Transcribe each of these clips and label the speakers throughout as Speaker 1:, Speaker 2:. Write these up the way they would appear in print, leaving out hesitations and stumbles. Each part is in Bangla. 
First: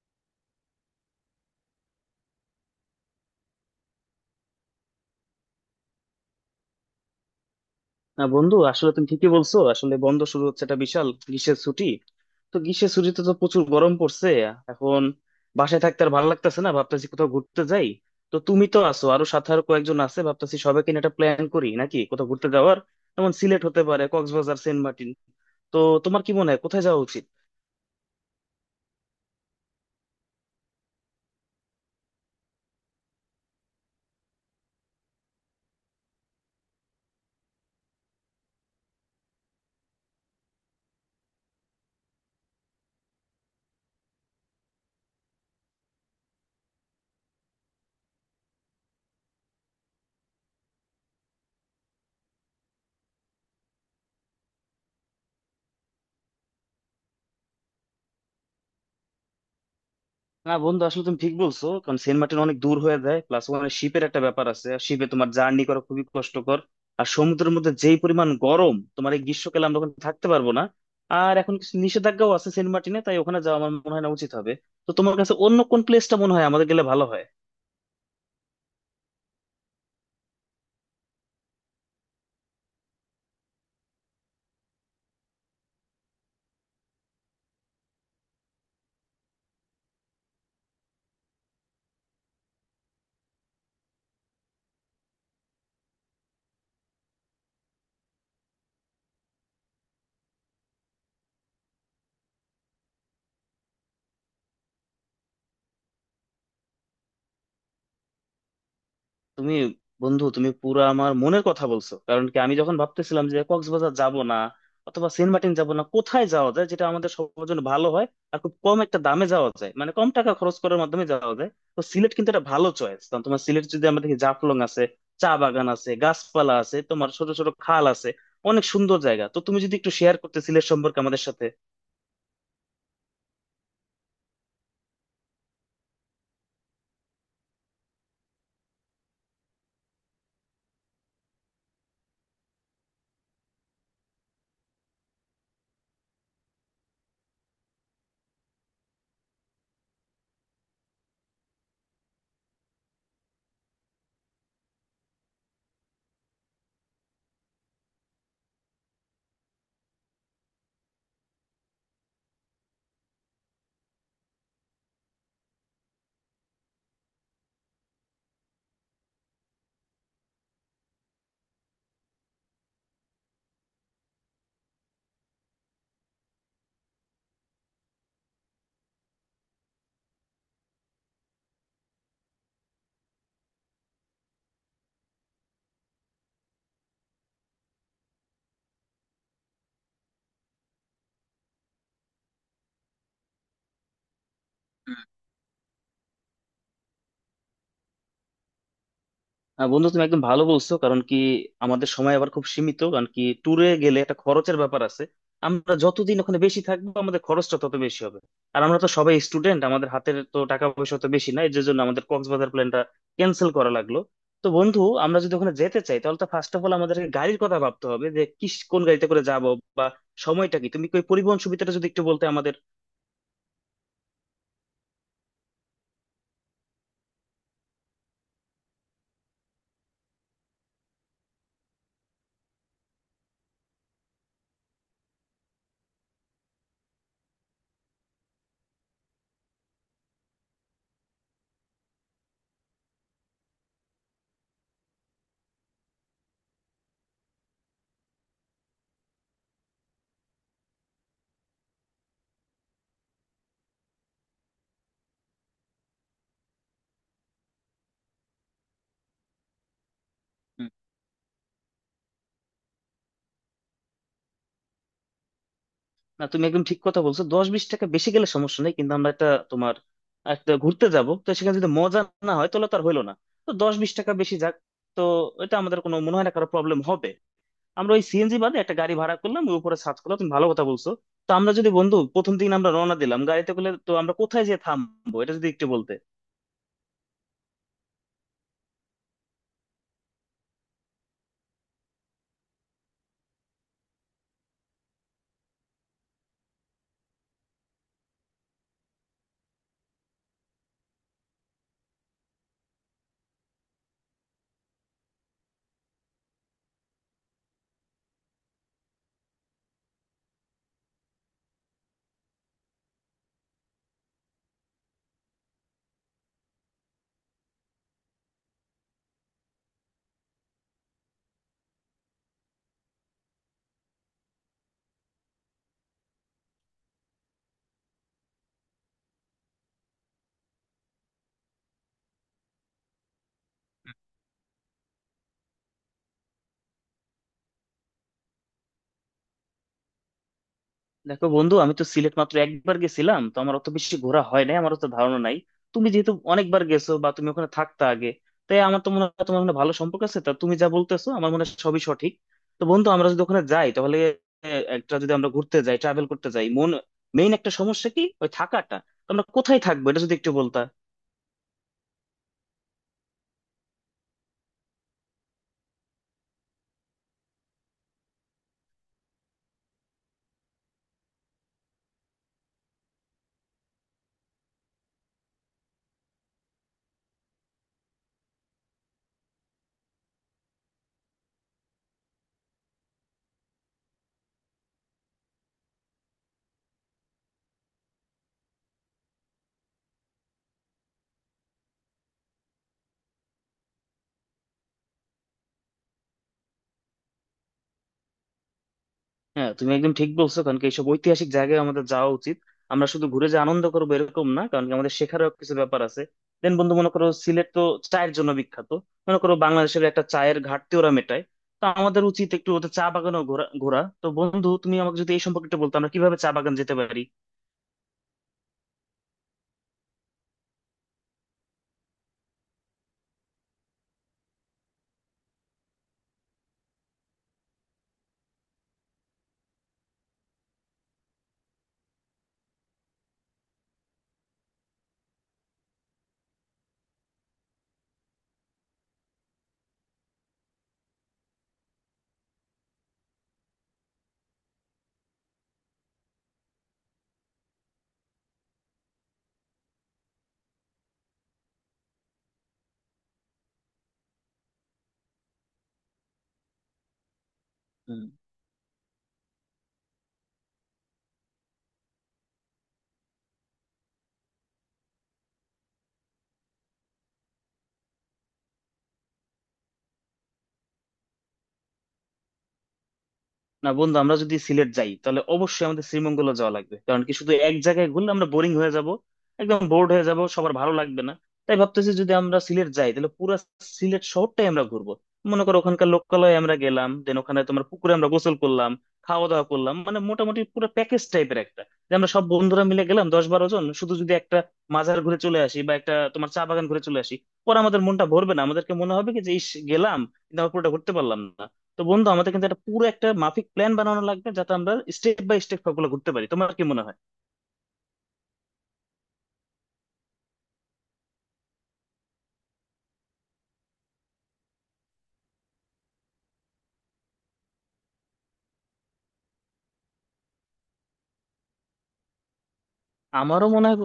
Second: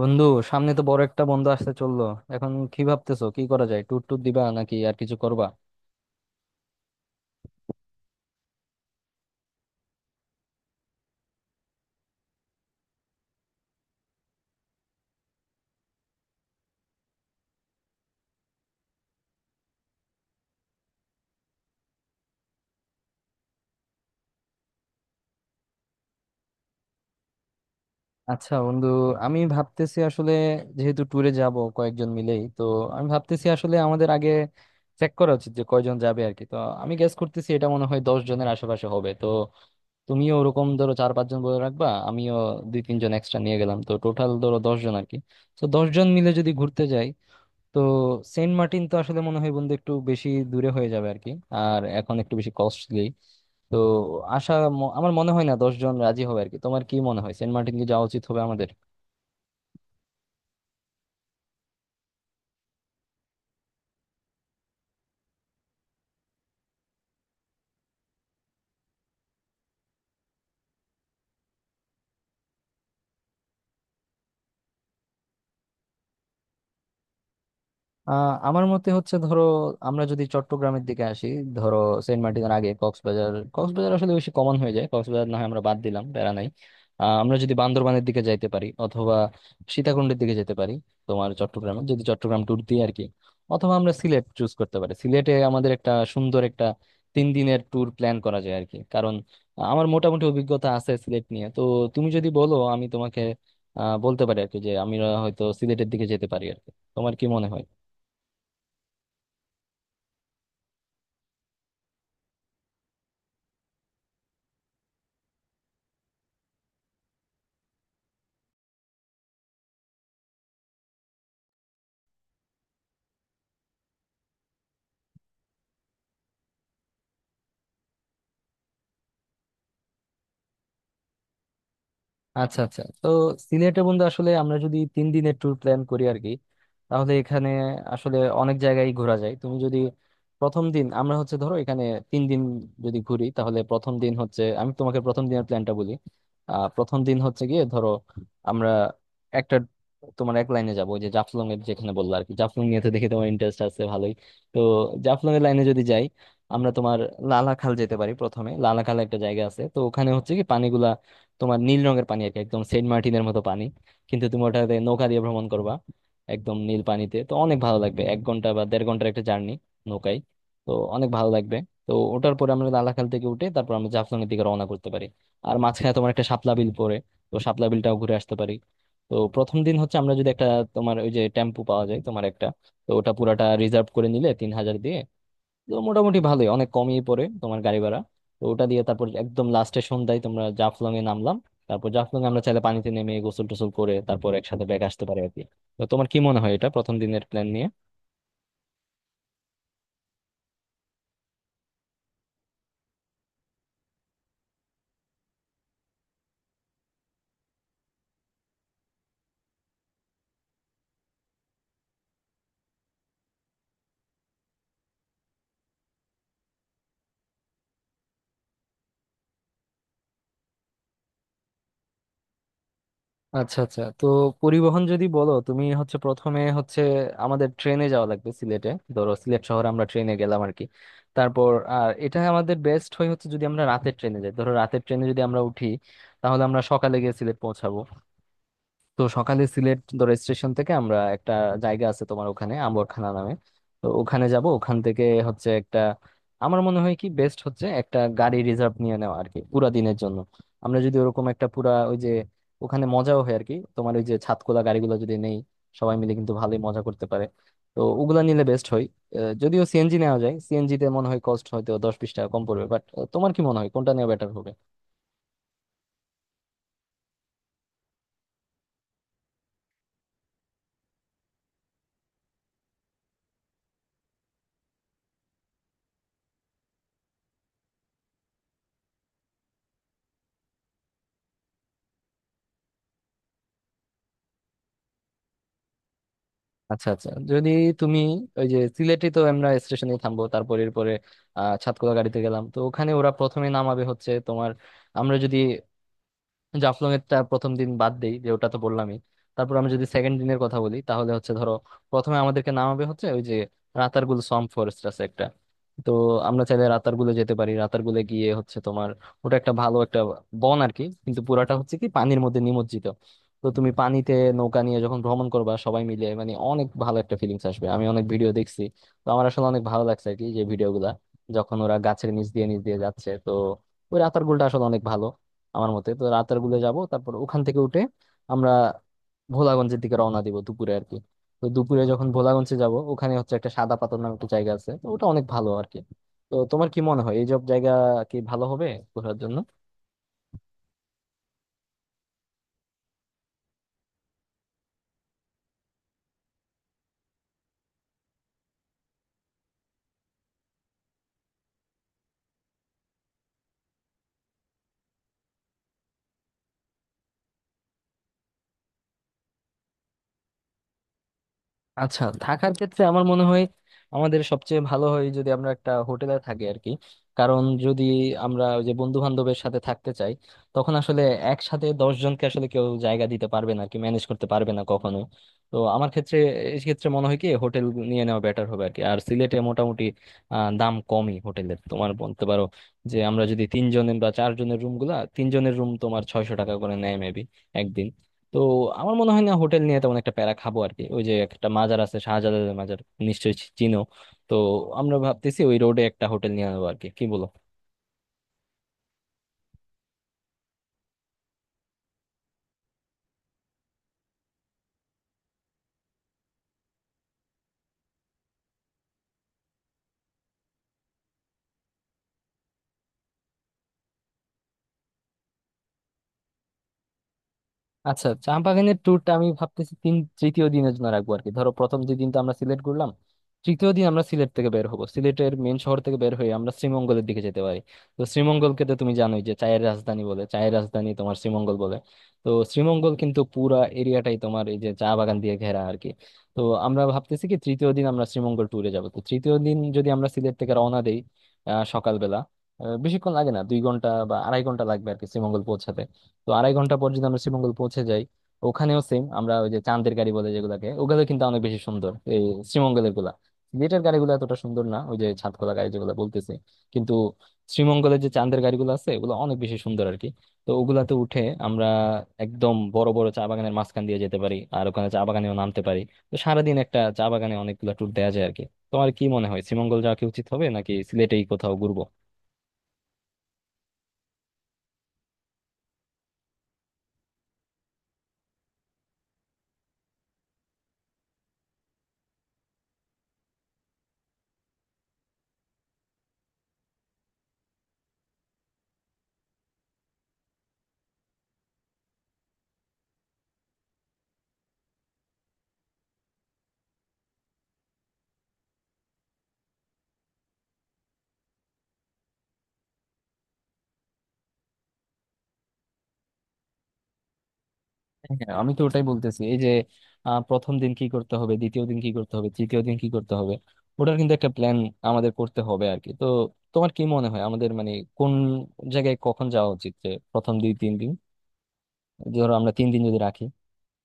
Speaker 1: বন্ধু, সামনে তো বড় একটা বন্ধ আসতে চললো। এখন কি ভাবতেছো, কি করা যায়? ট্যুর ট্যুর দিবা নাকি আর কিছু করবা?
Speaker 2: না বন্ধু, আসলে তুমি ঠিকই বলছো। আসলে বন্ধ শুরু হচ্ছে একটা বিশাল গ্রীষ্মের ছুটি। তো গ্রীষ্মের ছুটিতে তো প্রচুর গরম পড়ছে এখন। বাসায় থাকতে আর ভালো লাগতেছে না, ভাবতেছি কোথাও ঘুরতে যাই। তো তুমি তো আছো, আরো সাথে আরো কয়েকজন আছে, ভাবতেছি সবাইকে নিয়ে একটা প্ল্যান করি নাকি কোথাও ঘুরতে যাওয়ার। যেমন সিলেট হতে পারে, কক্সবাজার, সেন্ট মার্টিন। তো তোমার কি মনে হয় কোথায় যাওয়া উচিত?
Speaker 1: আচ্ছা বন্ধু, আমি ভাবতেছি আসলে যেহেতু ট্যুরে যাব কয়েকজন মিলেই তো, আমি ভাবতেছি আসলে আমাদের আগে চেক করা উচিত যে কয়জন যাবে আর কি। তো আমি গেস করতেছি এটা মনে হয় 10 জনের আশেপাশে হবে। তো তুমিও ওরকম ধরো চার পাঁচজন বলে রাখবা, আমিও দুই তিনজন এক্সট্রা নিয়ে গেলাম, তো টোটাল ধরো 10 জন আর কি। তো দশ জন মিলে যদি ঘুরতে যাই, তো সেন্ট মার্টিন তো আসলে মনে হয় বন্ধু একটু বেশি দূরে হয়ে যাবে আর কি। আর এখন একটু বেশি কস্টলি। তো আশা, আমার মনে হয় না 10 জন রাজি হবে আর কি। তোমার কি মনে হয় সেন্ট মার্টিন কি যাওয়া উচিত হবে আমাদের?
Speaker 2: না বন্ধু, আসলে তুমি ঠিক বলছো। কারণ সেন্ট মার্টিন অনেক দূর হয়ে যায়, প্লাস ওখানে শিপের একটা ব্যাপার আছে, আর শিপে তোমার জার্নি করা খুবই কষ্টকর। আর সমুদ্রের মধ্যে যেই পরিমাণ গরম তোমার, এই গ্রীষ্মকালে আমরা ওখানে থাকতে পারবো না। আর এখন কিছু নিষেধাজ্ঞাও আছে সেন্ট মার্টিনে, তাই ওখানে যাওয়া আমার মনে হয় না উচিত হবে। তো তোমার কাছে অন্য কোন প্লেসটা মনে হয় আমাদের গেলে ভালো হয়?
Speaker 1: আমার মতে হচ্ছে ধরো আমরা যদি চট্টগ্রামের দিকে আসি, ধরো সেন্ট মার্টিনের আগে কক্সবাজার, কক্সবাজার আসলে বেশি কমন হয়ে যায়। কক্সবাজার না হয় আমরা বাদ দিলাম, প্যারা নাই। আমরা যদি বান্দরবানের দিকে যাইতে পারি, অথবা সীতাকুণ্ডের দিকে যেতে পারি, তোমার চট্টগ্রামে যদি চট্টগ্রাম ট্যুর দিই আর কি। অথবা আমরা সিলেট চুজ করতে পারি। সিলেটে আমাদের একটা সুন্দর একটা 3 দিনের ট্যুর প্ল্যান করা যায় আর কি, কারণ আমার মোটামুটি অভিজ্ঞতা আছে সিলেট নিয়ে। তো তুমি যদি বলো আমি তোমাকে বলতে পারি আর কি যে আমরা হয়তো সিলেটের দিকে যেতে পারি আর কি। তোমার কি মনে হয়?
Speaker 2: তুমি বন্ধু, তুমি পুরো আমার মনের কথা বলছো। কারণ কি আমি যখন ভাবতেছিলাম যে কক্সবাজার যাব না, অথবা সেন্ট মার্টিন যাব না, কোথায় যাওয়া যায় যেটা আমাদের সবার জন্য ভালো হয় আর খুব কম একটা দামে যাওয়া যায়, মানে কম টাকা খরচ করার মাধ্যমে যাওয়া যায়। তো সিলেট কিন্তু একটা ভালো চয়েস। কারণ তোমার সিলেট যদি আমরা দেখি, জাফলং আছে, চা বাগান আছে, গাছপালা আছে, তোমার ছোট ছোট খাল আছে, অনেক সুন্দর জায়গা। তো তুমি যদি একটু শেয়ার করতে সিলেট সম্পর্কে আমাদের সাথে।
Speaker 1: আচ্ছা আচ্ছা, তো সিলেটে বন্ধু আসলে আমরা যদি 3 দিনের ট্যুর প্ল্যান করি আর কি, তাহলে এখানে আসলে অনেক জায়গায় ঘোরা যায়। তুমি যদি প্রথম দিন আমরা হচ্ছে ধরো এখানে 3 দিন যদি ঘুরি, তাহলে প্রথম দিন হচ্ছে, আমি তোমাকে প্রথম দিনের প্ল্যানটা বলি। প্রথম দিন হচ্ছে গিয়ে ধরো আমরা একটা তোমার এক লাইনে যাবো, ওই যে জাফলং এর যেখানে বললো আর কি। জাফলং নিয়ে তো দেখি তোমার ইন্টারেস্ট আছে ভালোই। তো জাফলং এর লাইনে যদি যাই আমরা তোমার লালাখাল যেতে পারি প্রথমে। লালাখাল একটা জায়গা আছে, তো ওখানে হচ্ছে কি পানিগুলা তোমার নীল রঙের পানি আর কি, একদম সেন্ট মার্টিনের মতো পানি। কিন্তু তুমি ওটাতে নৌকা দিয়ে ভ্রমণ করবা একদম নীল পানিতে, তো অনেক ভালো লাগবে। 1 ঘন্টা বা 1.5 ঘন্টার একটা জার্নি নৌকায়, তো অনেক ভালো লাগবে। তো ওটার পরে আমরা লালাখাল থেকে উঠে তারপর আমরা জাফলং এর দিকে রওনা করতে পারি। আর মাঝখানে তোমার একটা শাপলা বিল পড়ে, তো শাপলা বিলটাও ঘুরে আসতে পারি। তো প্রথম দিন হচ্ছে আমরা যদি একটা তোমার ওই যে টেম্পু পাওয়া যায় তোমার একটা, তো ওটা পুরাটা রিজার্ভ করে নিলে 3,000 দিয়ে, তো মোটামুটি ভালোই, অনেক কমই পড়ে তোমার গাড়ি ভাড়া। তো ওটা দিয়ে তারপর একদম লাস্টে সন্ধ্যায় তোমরা জাফলং এ নামলাম। তারপর জাফলং এ আমরা চাইলে পানিতে নেমে গোসল টোসল করে তারপর একসাথে ব্যাক আসতে পারি আর কি। তো তোমার কি মনে হয় এটা প্রথম দিনের প্ল্যান নিয়ে?
Speaker 2: বন্ধু, তুমি একদম ভালো বলছো। কারণ কি আমাদের সময় আবার খুব সীমিত, কারণ কি ট্যুরে গেলে একটা খরচের ব্যাপার আছে, আমরা যতদিন ওখানে বেশি থাকবো আমাদের খরচটা তত বেশি হবে। আর আমরা তো সবাই স্টুডেন্ট, আমাদের হাতের তো টাকা পয়সা তো বেশি না, এর জন্য আমাদের কক্সবাজার প্ল্যানটা ক্যান্সেল করা লাগলো। তো বন্ধু, আমরা যদি ওখানে যেতে চাই, তাহলে তো ফার্স্ট অফ অল আমাদেরকে গাড়ির কথা ভাবতে হবে যে কি কোন গাড়িতে করে যাব, বা সময়টা কি। তুমি কি ওই পরিবহন সুবিধাটা যদি একটু বলতে আমাদের।
Speaker 1: আচ্ছা আচ্ছা, তো পরিবহন যদি বলো, তুমি হচ্ছে প্রথমে হচ্ছে আমাদের ট্রেনে যাওয়া লাগবে সিলেটে। ধরো সিলেট শহরে আমরা ট্রেনে গেলাম আর কি। তারপর আর এটা আমাদের বেস্ট হয় হচ্ছে যদি আমরা রাতের ট্রেনে যাই। ধরো রাতের ট্রেনে যদি আমরা উঠি, তাহলে আমরা সকালে গিয়ে সিলেট পৌঁছাবো। তো সকালে সিলেট ধরো স্টেশন থেকে আমরা একটা জায়গা আছে তোমার ওখানে আম্বরখানা নামে, তো ওখানে যাব। ওখান থেকে হচ্ছে একটা, আমার মনে হয় কি বেস্ট হচ্ছে একটা গাড়ি রিজার্ভ নিয়ে নেওয়া আর কি, পুরা দিনের জন্য। আমরা যদি ওরকম একটা পুরা ওই যে ওখানে মজাও হয় আর কি, তোমার ওই যে ছাদখোলা গাড়িগুলো যদি নেই, সবাই মিলে কিন্তু ভালোই মজা করতে পারে। তো ওগুলা নিলে বেস্ট হয়। যদিও সিএনজি নেওয়া যায়, সিএনজি তে মনে হয় কস্ট হয়তো 10-20 টাকা কম পড়বে, বাট তোমার কি মনে হয় কোনটা নেওয়া বেটার হবে?
Speaker 2: না, তুমি একদম ঠিক কথা বলছো। 10-20 টাকা বেশি গেলে সমস্যা নেই, কিন্তু আমরা একটা তোমার একটা ঘুরতে যাব, তো সেখানে যদি মজা না হয় তাহলে তো আর হইলো না। তো 10-20 টাকা বেশি যাক। তো এটা আমাদের কোনো মনে হয় না কারো প্রবলেম হবে। আমরা ওই সিএনজি বাদে একটা গাড়ি ভাড়া করলাম, ওই উপরে সার্চ করলাম, তুমি ভালো কথা বলছো। তো আমরা যদি বন্ধু প্রথম দিন আমরা রওনা দিলাম গাড়িতে করে, তো আমরা কোথায় যেয়ে থামবো এটা যদি একটু বলতে।
Speaker 1: আচ্ছা আচ্ছা, যদি তুমি ওই যে সিলেটে তো আমরা স্টেশনে থামবো, তারপর এরপরে সাতকলা গাড়িতে গেলাম, তো ওখানে ওরা প্রথমে নামাবে হচ্ছে তোমার, আমরা যদি জাফলং এরটা প্রথম দিন বাদ দেই যে ওটা তো বললামই। তারপর আমি যদি সেকেন্ড দিনের কথা বলি, তাহলে হচ্ছে ধরো প্রথমে আমাদেরকে নামাবে হচ্ছে ওই যে রাতারগুল সোয়াম্প ফরেস্ট আছে একটা। তো আমরা চাইলে রাতারগুলে যেতে পারি। রাতারগুলে গিয়ে হচ্ছে তোমার ওটা একটা ভালো একটা বন আর কি, কিন্তু পুরাটা হচ্ছে কি পানির মধ্যে নিমজ্জিত। তো তুমি পানিতে নৌকা নিয়ে যখন ভ্রমণ করবা সবাই মিলে মানে অনেক ভালো একটা ফিলিংস আসবে। আমি অনেক ভিডিও দেখছি, তো আমার আসলে অনেক ভালো লাগছে আর কি যে ভিডিওগুলা যখন ওরা গাছের নিচ দিয়ে নিচ দিয়ে যাচ্ছে। তো ওই রাতারগুলটা আসলে অনেক ভালো আমার মতে। তো রাতের গুলে যাব, তারপর ওখান থেকে উঠে আমরা ভোলাগঞ্জের দিকে রওনা দিব দুপুরে আর কি। তো দুপুরে যখন ভোলাগঞ্জে যাব, ওখানে হচ্ছে একটা সাদা পাথর নামে একটা জায়গা আছে, তো ওটা অনেক ভালো আর কি। তো তোমার কি মনে হয় এই সব জায়গা কি ভালো হবে ঘোরার জন্য?
Speaker 2: দেখো বন্ধু, আমি তো সিলেট মাত্র একবার গেছিলাম, তো আমার অত বেশি ঘোরা হয় নাই, আমার অত ধারণা নাই। তুমি যেহেতু অনেকবার গেছো বা তুমি ওখানে থাকতে আগে, তাই আমার তো মনে হয় তোমার মনে হয় ভালো সম্পর্ক আছে। তা তুমি যা বলতেছো আমার মনে হয় সবই সঠিক। তো বন্ধু, আমরা যদি ওখানে যাই তাহলে একটা যদি আমরা ঘুরতে যাই ট্রাভেল করতে যাই, মেইন একটা সমস্যা কি ওই থাকাটা। তো আমরা কোথায় থাকবো এটা যদি একটু বলতা।
Speaker 1: আচ্ছা, থাকার ক্ষেত্রে আমার মনে হয় আমাদের সবচেয়ে ভালো হয় যদি আমরা একটা হোটেলে থাকি আর কি। কারণ যদি আমরা ওই যে বন্ধু বান্ধবের সাথে থাকতে চাই, তখন আসলে একসাথে দশ জনকে আসলে কেউ জায়গা দিতে পারবে না আর কি, ম্যানেজ করতে পারবে না কখনো। তো আমার ক্ষেত্রে এই ক্ষেত্রে মনে হয় কি হোটেল নিয়ে নেওয়া বেটার হবে আর কি। আর সিলেটে মোটামুটি দাম কমই হোটেলের, তোমার বলতে পারো যে আমরা যদি তিনজনের বা চারজনের রুম গুলা তিনজনের রুম তোমার 600 টাকা করে নেয় মেবি একদিন। তো আমার মনে হয় না হোটেল নিয়ে তেমন একটা প্যারা খাবো আর কি। ওই যে একটা মাজার আছে শাহজালালের মাজার, নিশ্চয়ই চিনো। তো আমরা ভাবতেছি ওই রোডে একটা হোটেল নিয়ে নেবো আর কি, কি বলো?
Speaker 2: হ্যাঁ, তুমি একদম ঠিক বলছো। কারণ কি এইসব ঐতিহাসিক জায়গায় আমাদের যাওয়া উচিত। আমরা শুধু ঘুরে যে আনন্দ করবো এরকম না, কারণ কি আমাদের শেখারও কিছু ব্যাপার আছে। দেন বন্ধু, মনে করো সিলেট তো চায়ের জন্য বিখ্যাত। মনে করো বাংলাদেশের একটা চায়ের ঘাটতি ওরা মেটায়। তো আমাদের উচিত একটু ওদের চা বাগানও ঘোরা ঘোরা। তো বন্ধু, তুমি আমাকে যদি এই সম্পর্কে একটু বলতো আমরা কিভাবে চা বাগান যেতে পারি।
Speaker 1: আচ্ছা, চা বাগানের ট্যুরটা আমি ভাবতেছি তৃতীয় দিনের জন্য রাখবো আর কি। ধরো প্রথম যে দিনটা আমরা সিলেট করলাম, তৃতীয় দিন আমরা সিলেট থেকে বের হবো। সিলেটের মেন শহর থেকে বের হয়ে আমরা শ্রীমঙ্গলের দিকে যেতে পারি। তো শ্রীমঙ্গলকে তো তুমি জানোই যে চায়ের রাজধানী বলে, চায়ের রাজধানী তোমার শ্রীমঙ্গল বলে। তো শ্রীমঙ্গল কিন্তু পুরা এরিয়াটাই তোমার এই যে চা বাগান দিয়ে ঘেরা আর কি। তো আমরা ভাবতেছি কি তৃতীয় দিন আমরা শ্রীমঙ্গল ট্যুরে যাবো। তো তৃতীয় দিন যদি আমরা সিলেট থেকে রওনা দেই সকালবেলা, বেশিক্ষণ লাগে না, 2 ঘন্টা বা 2.5 ঘন্টা লাগবে আর কি শ্রীমঙ্গল পৌঁছাতে। তো 2.5 ঘন্টা পর যদি আমরা শ্রীমঙ্গল পৌঁছে যাই, ওখানেও সেম আমরা ওই যে চাঁদের গাড়ি বলে যেগুলাকে, ওগুলো কিন্তু অনেক বেশি সুন্দর এই শ্রীমঙ্গলের গুলা। সিলেটের গাড়িগুলো এতটা সুন্দর না, ওই যে ছাদ খোলা গাড়ি যেগুলো বলতেছি। কিন্তু শ্রীমঙ্গলের
Speaker 2: হুম।
Speaker 1: যে চাঁদের গাড়িগুলো আছে ওগুলো অনেক বেশি সুন্দর আর কি। তো ওগুলাতে উঠে আমরা একদম বড় বড় চা বাগানের মাঝখান দিয়ে যেতে পারি, আর ওখানে চা বাগানেও নামতে পারি। তো সারাদিন একটা চা বাগানে অনেকগুলো ট্যুর দেওয়া যায় আর কি। তোমার কি মনে হয় শ্রীমঙ্গল যাওয়া কি উচিত হবে নাকি সিলেটেই কোথাও ঘুরবো?
Speaker 2: না বন্ধু, আমরা যদি সিলেট যাই তাহলে অবশ্যই আমাদের শ্রীমঙ্গলে যাওয়া লাগবে। কারণ কি শুধু এক জায়গায় ঘুরলে আমরা বোরিং হয়ে যাব, একদম বোর্ড হয়ে যাব, সবার ভালো লাগবে না। তাই ভাবতেছি যদি আমরা সিলেট যাই তাহলে পুরো সিলেট শহরটাই আমরা ঘুরবো। মনে করো ওখানকার লোকালয়ে আমরা গেলাম, দেন ওখানে তোমার পুকুরে আমরা গোসল করলাম, খাওয়া দাওয়া করলাম, মানে মোটামুটি পুরো প্যাকেজ টাইপের একটা। যে আমরা সব বন্ধুরা মিলে গেলাম 10-12 জন, শুধু যদি একটা মাজার ঘুরে চলে আসি বা একটা তোমার চা বাগান ঘুরে চলে আসি, পরে আমাদের মনটা ভরবে না, আমাদেরকে মনে হবে কি যে ইস গেলাম কিন্তু আমরা পুরোটা ঘুরতে পারলাম না। তো বন্ধু, আমাদের কিন্তু একটা পুরো একটা মাফিক প্ল্যান বানানো লাগবে, যাতে আমরা স্টেপ বাই স্টেপ সবগুলো করতে পারি। তোমার কি মনে হয়?
Speaker 1: হ্যাঁ, আমি তো ওটাই বলতেছি, এই যে প্রথম দিন কি করতে হবে, দ্বিতীয় দিন কি করতে হবে, তৃতীয় দিন কি করতে হবে, ওটার কিন্তু একটা প্ল্যান আমাদের করতে হবে আর কি। তো তোমার কি মনে হয় আমাদের মানে কোন জায়গায় কখন যাওয়া উচিত, যে প্রথম 2-3 দিন, ধরো আমরা 3 দিন যদি রাখি?
Speaker 2: আমারও মনে হয়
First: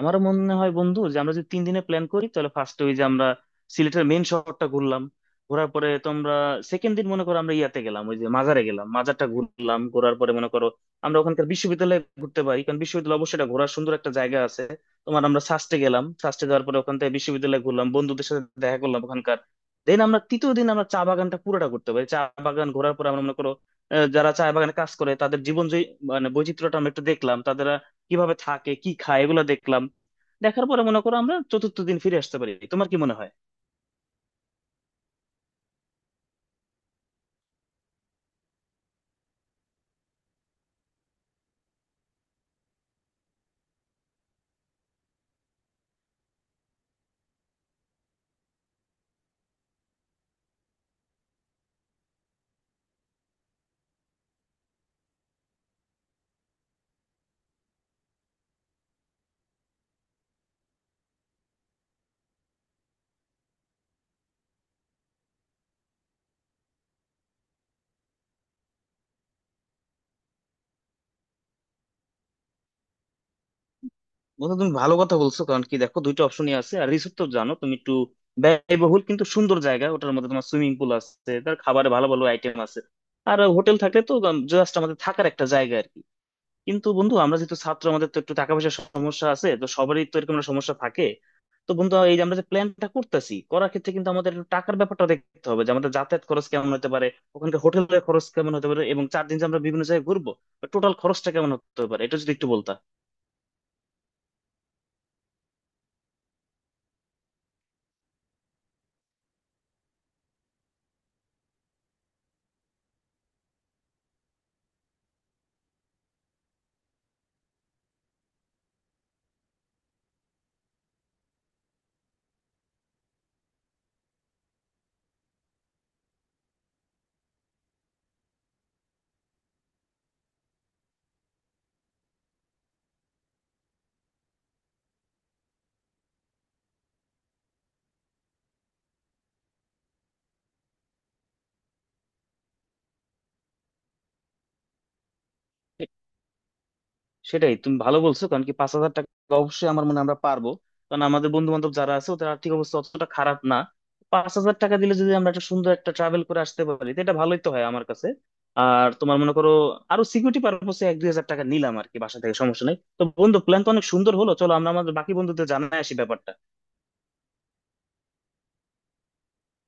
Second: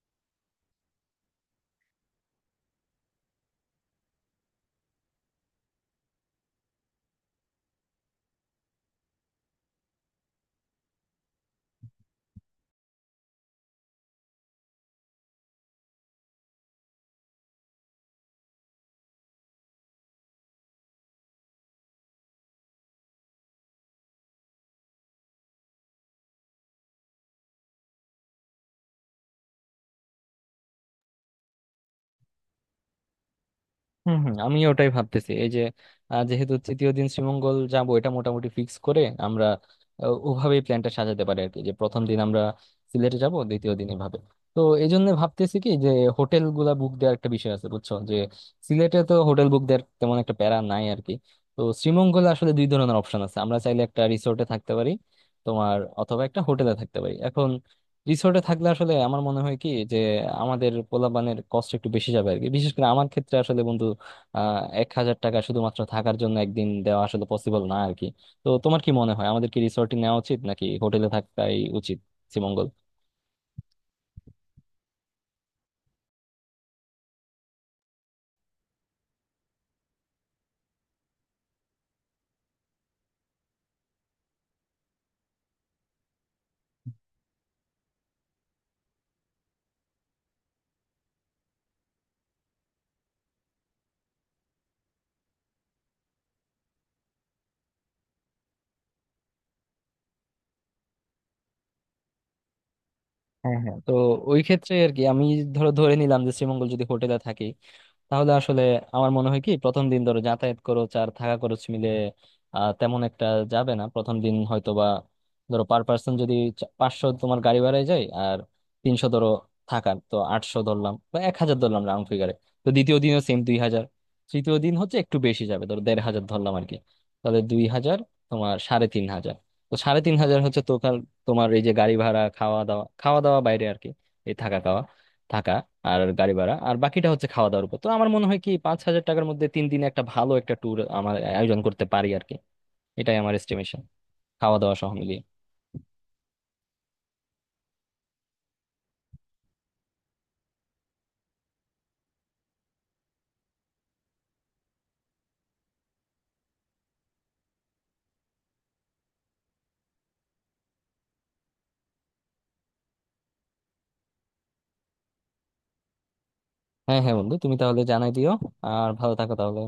Speaker 2: আমারও মনে হয় বন্ধু, যে আমরা যদি 3 দিনে প্ল্যান করি তাহলে ফার্স্ট ওই যে আমরা সিলেটের মেন শহরটা ঘুরলাম। ঘোরার পরে তোমরা সেকেন্ড দিন মনে করো আমরা ইয়াতে গেলাম, ওই যে মাজারে গেলাম, মাজারটা ঘুরলাম, ঘোরার পরে মনে করো আমরা ওখানকার বিশ্ববিদ্যালয়ে ঘুরতে পারি। কারণ বিশ্ববিদ্যালয় অবশ্যই এটা ঘোরার সুন্দর একটা জায়গা আছে তোমার। আমরা সাস্টে গেলাম, সাস্টে যাওয়ার পরে ওখান থেকে বিশ্ববিদ্যালয়ে ঘুরলাম, বন্ধুদের সাথে দেখা করলাম ওখানকার। দেন আমরা তৃতীয় দিন আমরা চা বাগানটা পুরোটা করতে পারি। চা বাগান ঘোরার পরে আমরা মনে করো, যারা চা বাগানে কাজ করে তাদের জীবন জয়ী মানে বৈচিত্র্যটা আমরা একটু দেখলাম, তাদের কিভাবে থাকে কি খায় এগুলো দেখলাম। দেখার পরে মনে করো আমরা চতুর্থ দিন ফিরে আসতে পারি। তোমার কি মনে হয়?
Speaker 1: হম হম আমি ওটাই ভাবতেছি, এই যে যেহেতু তৃতীয় দিন শ্রীমঙ্গল যাব এটা মোটামুটি ফিক্স করে আমরা ওভাবেই প্ল্যানটা সাজাতে পারি আর কি, যে প্রথম দিন আমরা সিলেটে যাব, দ্বিতীয় দিন এভাবে। তো এই জন্য ভাবতেছি কি যে হোটেল গুলা বুক দেওয়ার একটা বিষয় আছে, বুঝছো? যে সিলেটে তো হোটেল বুক দেওয়ার তেমন একটা প্যারা নাই আর কি। তো শ্রীমঙ্গলে আসলে দুই ধরনের অপশন আছে, আমরা চাইলে একটা রিসোর্টে থাকতে পারি তোমার, অথবা একটা হোটেলে থাকতে পারি। এখন রিসোর্টে থাকলে আসলে আমার মনে হয় কি যে আমাদের পোলাপানের কষ্ট একটু বেশি যাবে আর কি, বিশেষ করে আমার ক্ষেত্রে আসলে বন্ধু 1,000 টাকা শুধুমাত্র থাকার জন্য একদিন দেওয়া আসলে পসিবল না আর কি। তো তোমার কি মনে হয় আমাদের কি রিসোর্টে নেওয়া উচিত নাকি হোটেলে থাকাই উচিত শ্রীমঙ্গল?
Speaker 2: বন্ধু, তুমি ভালো কথা বলছো। কারণ কি দেখো দুইটা অপশনই আছে। আর রিসোর্ট তো জানো তুমি, একটু ব্যয়বহুল কিন্তু সুন্দর জায়গা। ওটার মধ্যে তোমার সুইমিং পুল আছে, তার খাবারে ভালো ভালো আইটেম আছে। আর হোটেল থাকলে তো জাস্ট আমাদের থাকার একটা জায়গা আর কি। কিন্তু বন্ধু, আমরা যেহেতু ছাত্র, আমাদের তো একটু টাকা পয়সার সমস্যা আছে, তো সবারই তো এরকম একটা সমস্যা থাকে। তো বন্ধু, এই যে আমরা যে প্ল্যানটা করতেছি করার ক্ষেত্রে কিন্তু আমাদের একটু টাকার ব্যাপারটা দেখতে হবে, যে আমাদের যাতায়াত খরচ কেমন হতে পারে, ওখানকার হোটেলের খরচ কেমন হতে পারে, এবং 4 দিন যে আমরা বিভিন্ন জায়গায় ঘুরবো টোটাল খরচটা কেমন হতে পারে, এটা যদি একটু বলতা।
Speaker 1: হ্যাঁ হ্যাঁ, তো ওই ক্ষেত্রে আর কি আমি ধরো ধরে নিলাম যে শ্রীমঙ্গল যদি হোটেলে থাকি, তাহলে আসলে আমার মনে হয় কি প্রথম দিন ধরো যাতায়াত খরচ আর থাকা খরচ মিলে তেমন একটা যাবে না। প্রথম দিন হয়তো বা ধরো পার পার্সন যদি 500 তোমার গাড়ি ভাড়ায় যায়, আর 300 ধরো থাকার, তো 800 ধরলাম বা 1,000 ধরলাম রাউন্ড ফিগারে। তো দ্বিতীয় দিনও সেম 2,000। তৃতীয় দিন হচ্ছে একটু বেশি যাবে, ধরো 1,500 ধরলাম আর কি। তাহলে 2,000, তোমার 3,500। তো 3,500 হচ্ছে তোমার, তোমার এই যে গাড়ি ভাড়া, খাওয়া দাওয়া, খাওয়া দাওয়া বাইরে আর কি, এই থাকা খাওয়া, থাকা আর গাড়ি ভাড়া, আর বাকিটা হচ্ছে খাওয়া দাওয়ার উপর। তো আমার মনে হয় কি 5,000 টাকার মধ্যে 3 দিনে একটা ভালো একটা ট্যুর আমার আয়োজন করতে পারি আর কি। এটাই আমার এস্টিমেশন, খাওয়া দাওয়া সহ মিলিয়ে।
Speaker 2: সেটাই, তুমি ভালো বলছো। কারণ কি 5,000 টাকা অবশ্যই আমার মনে হয় আমরা পারবো। কারণ আমাদের বন্ধু বান্ধব যারা আছে ওদের আর্থিক অবস্থা অতটা খারাপ না। 5,000 টাকা দিলে যদি আমরা একটা সুন্দর একটা ট্রাভেল করে আসতে পারি, তো এটা ভালোই তো হয় আমার কাছে। আর তোমার মনে করো, আরো সিকিউরিটি পারপোসে 1-2 হাজার টাকা নিলাম আর কি, বাসা থেকে সমস্যা নেই। তো বন্ধু, প্ল্যান তো অনেক সুন্দর হলো, চলো আমরা আমাদের বাকি বন্ধুদের জানাই আসি ব্যাপারটা।
Speaker 1: হ্যাঁ হ্যাঁ বন্ধু, তুমি তাহলে জানাই দিও। আর ভালো থাকো তাহলে।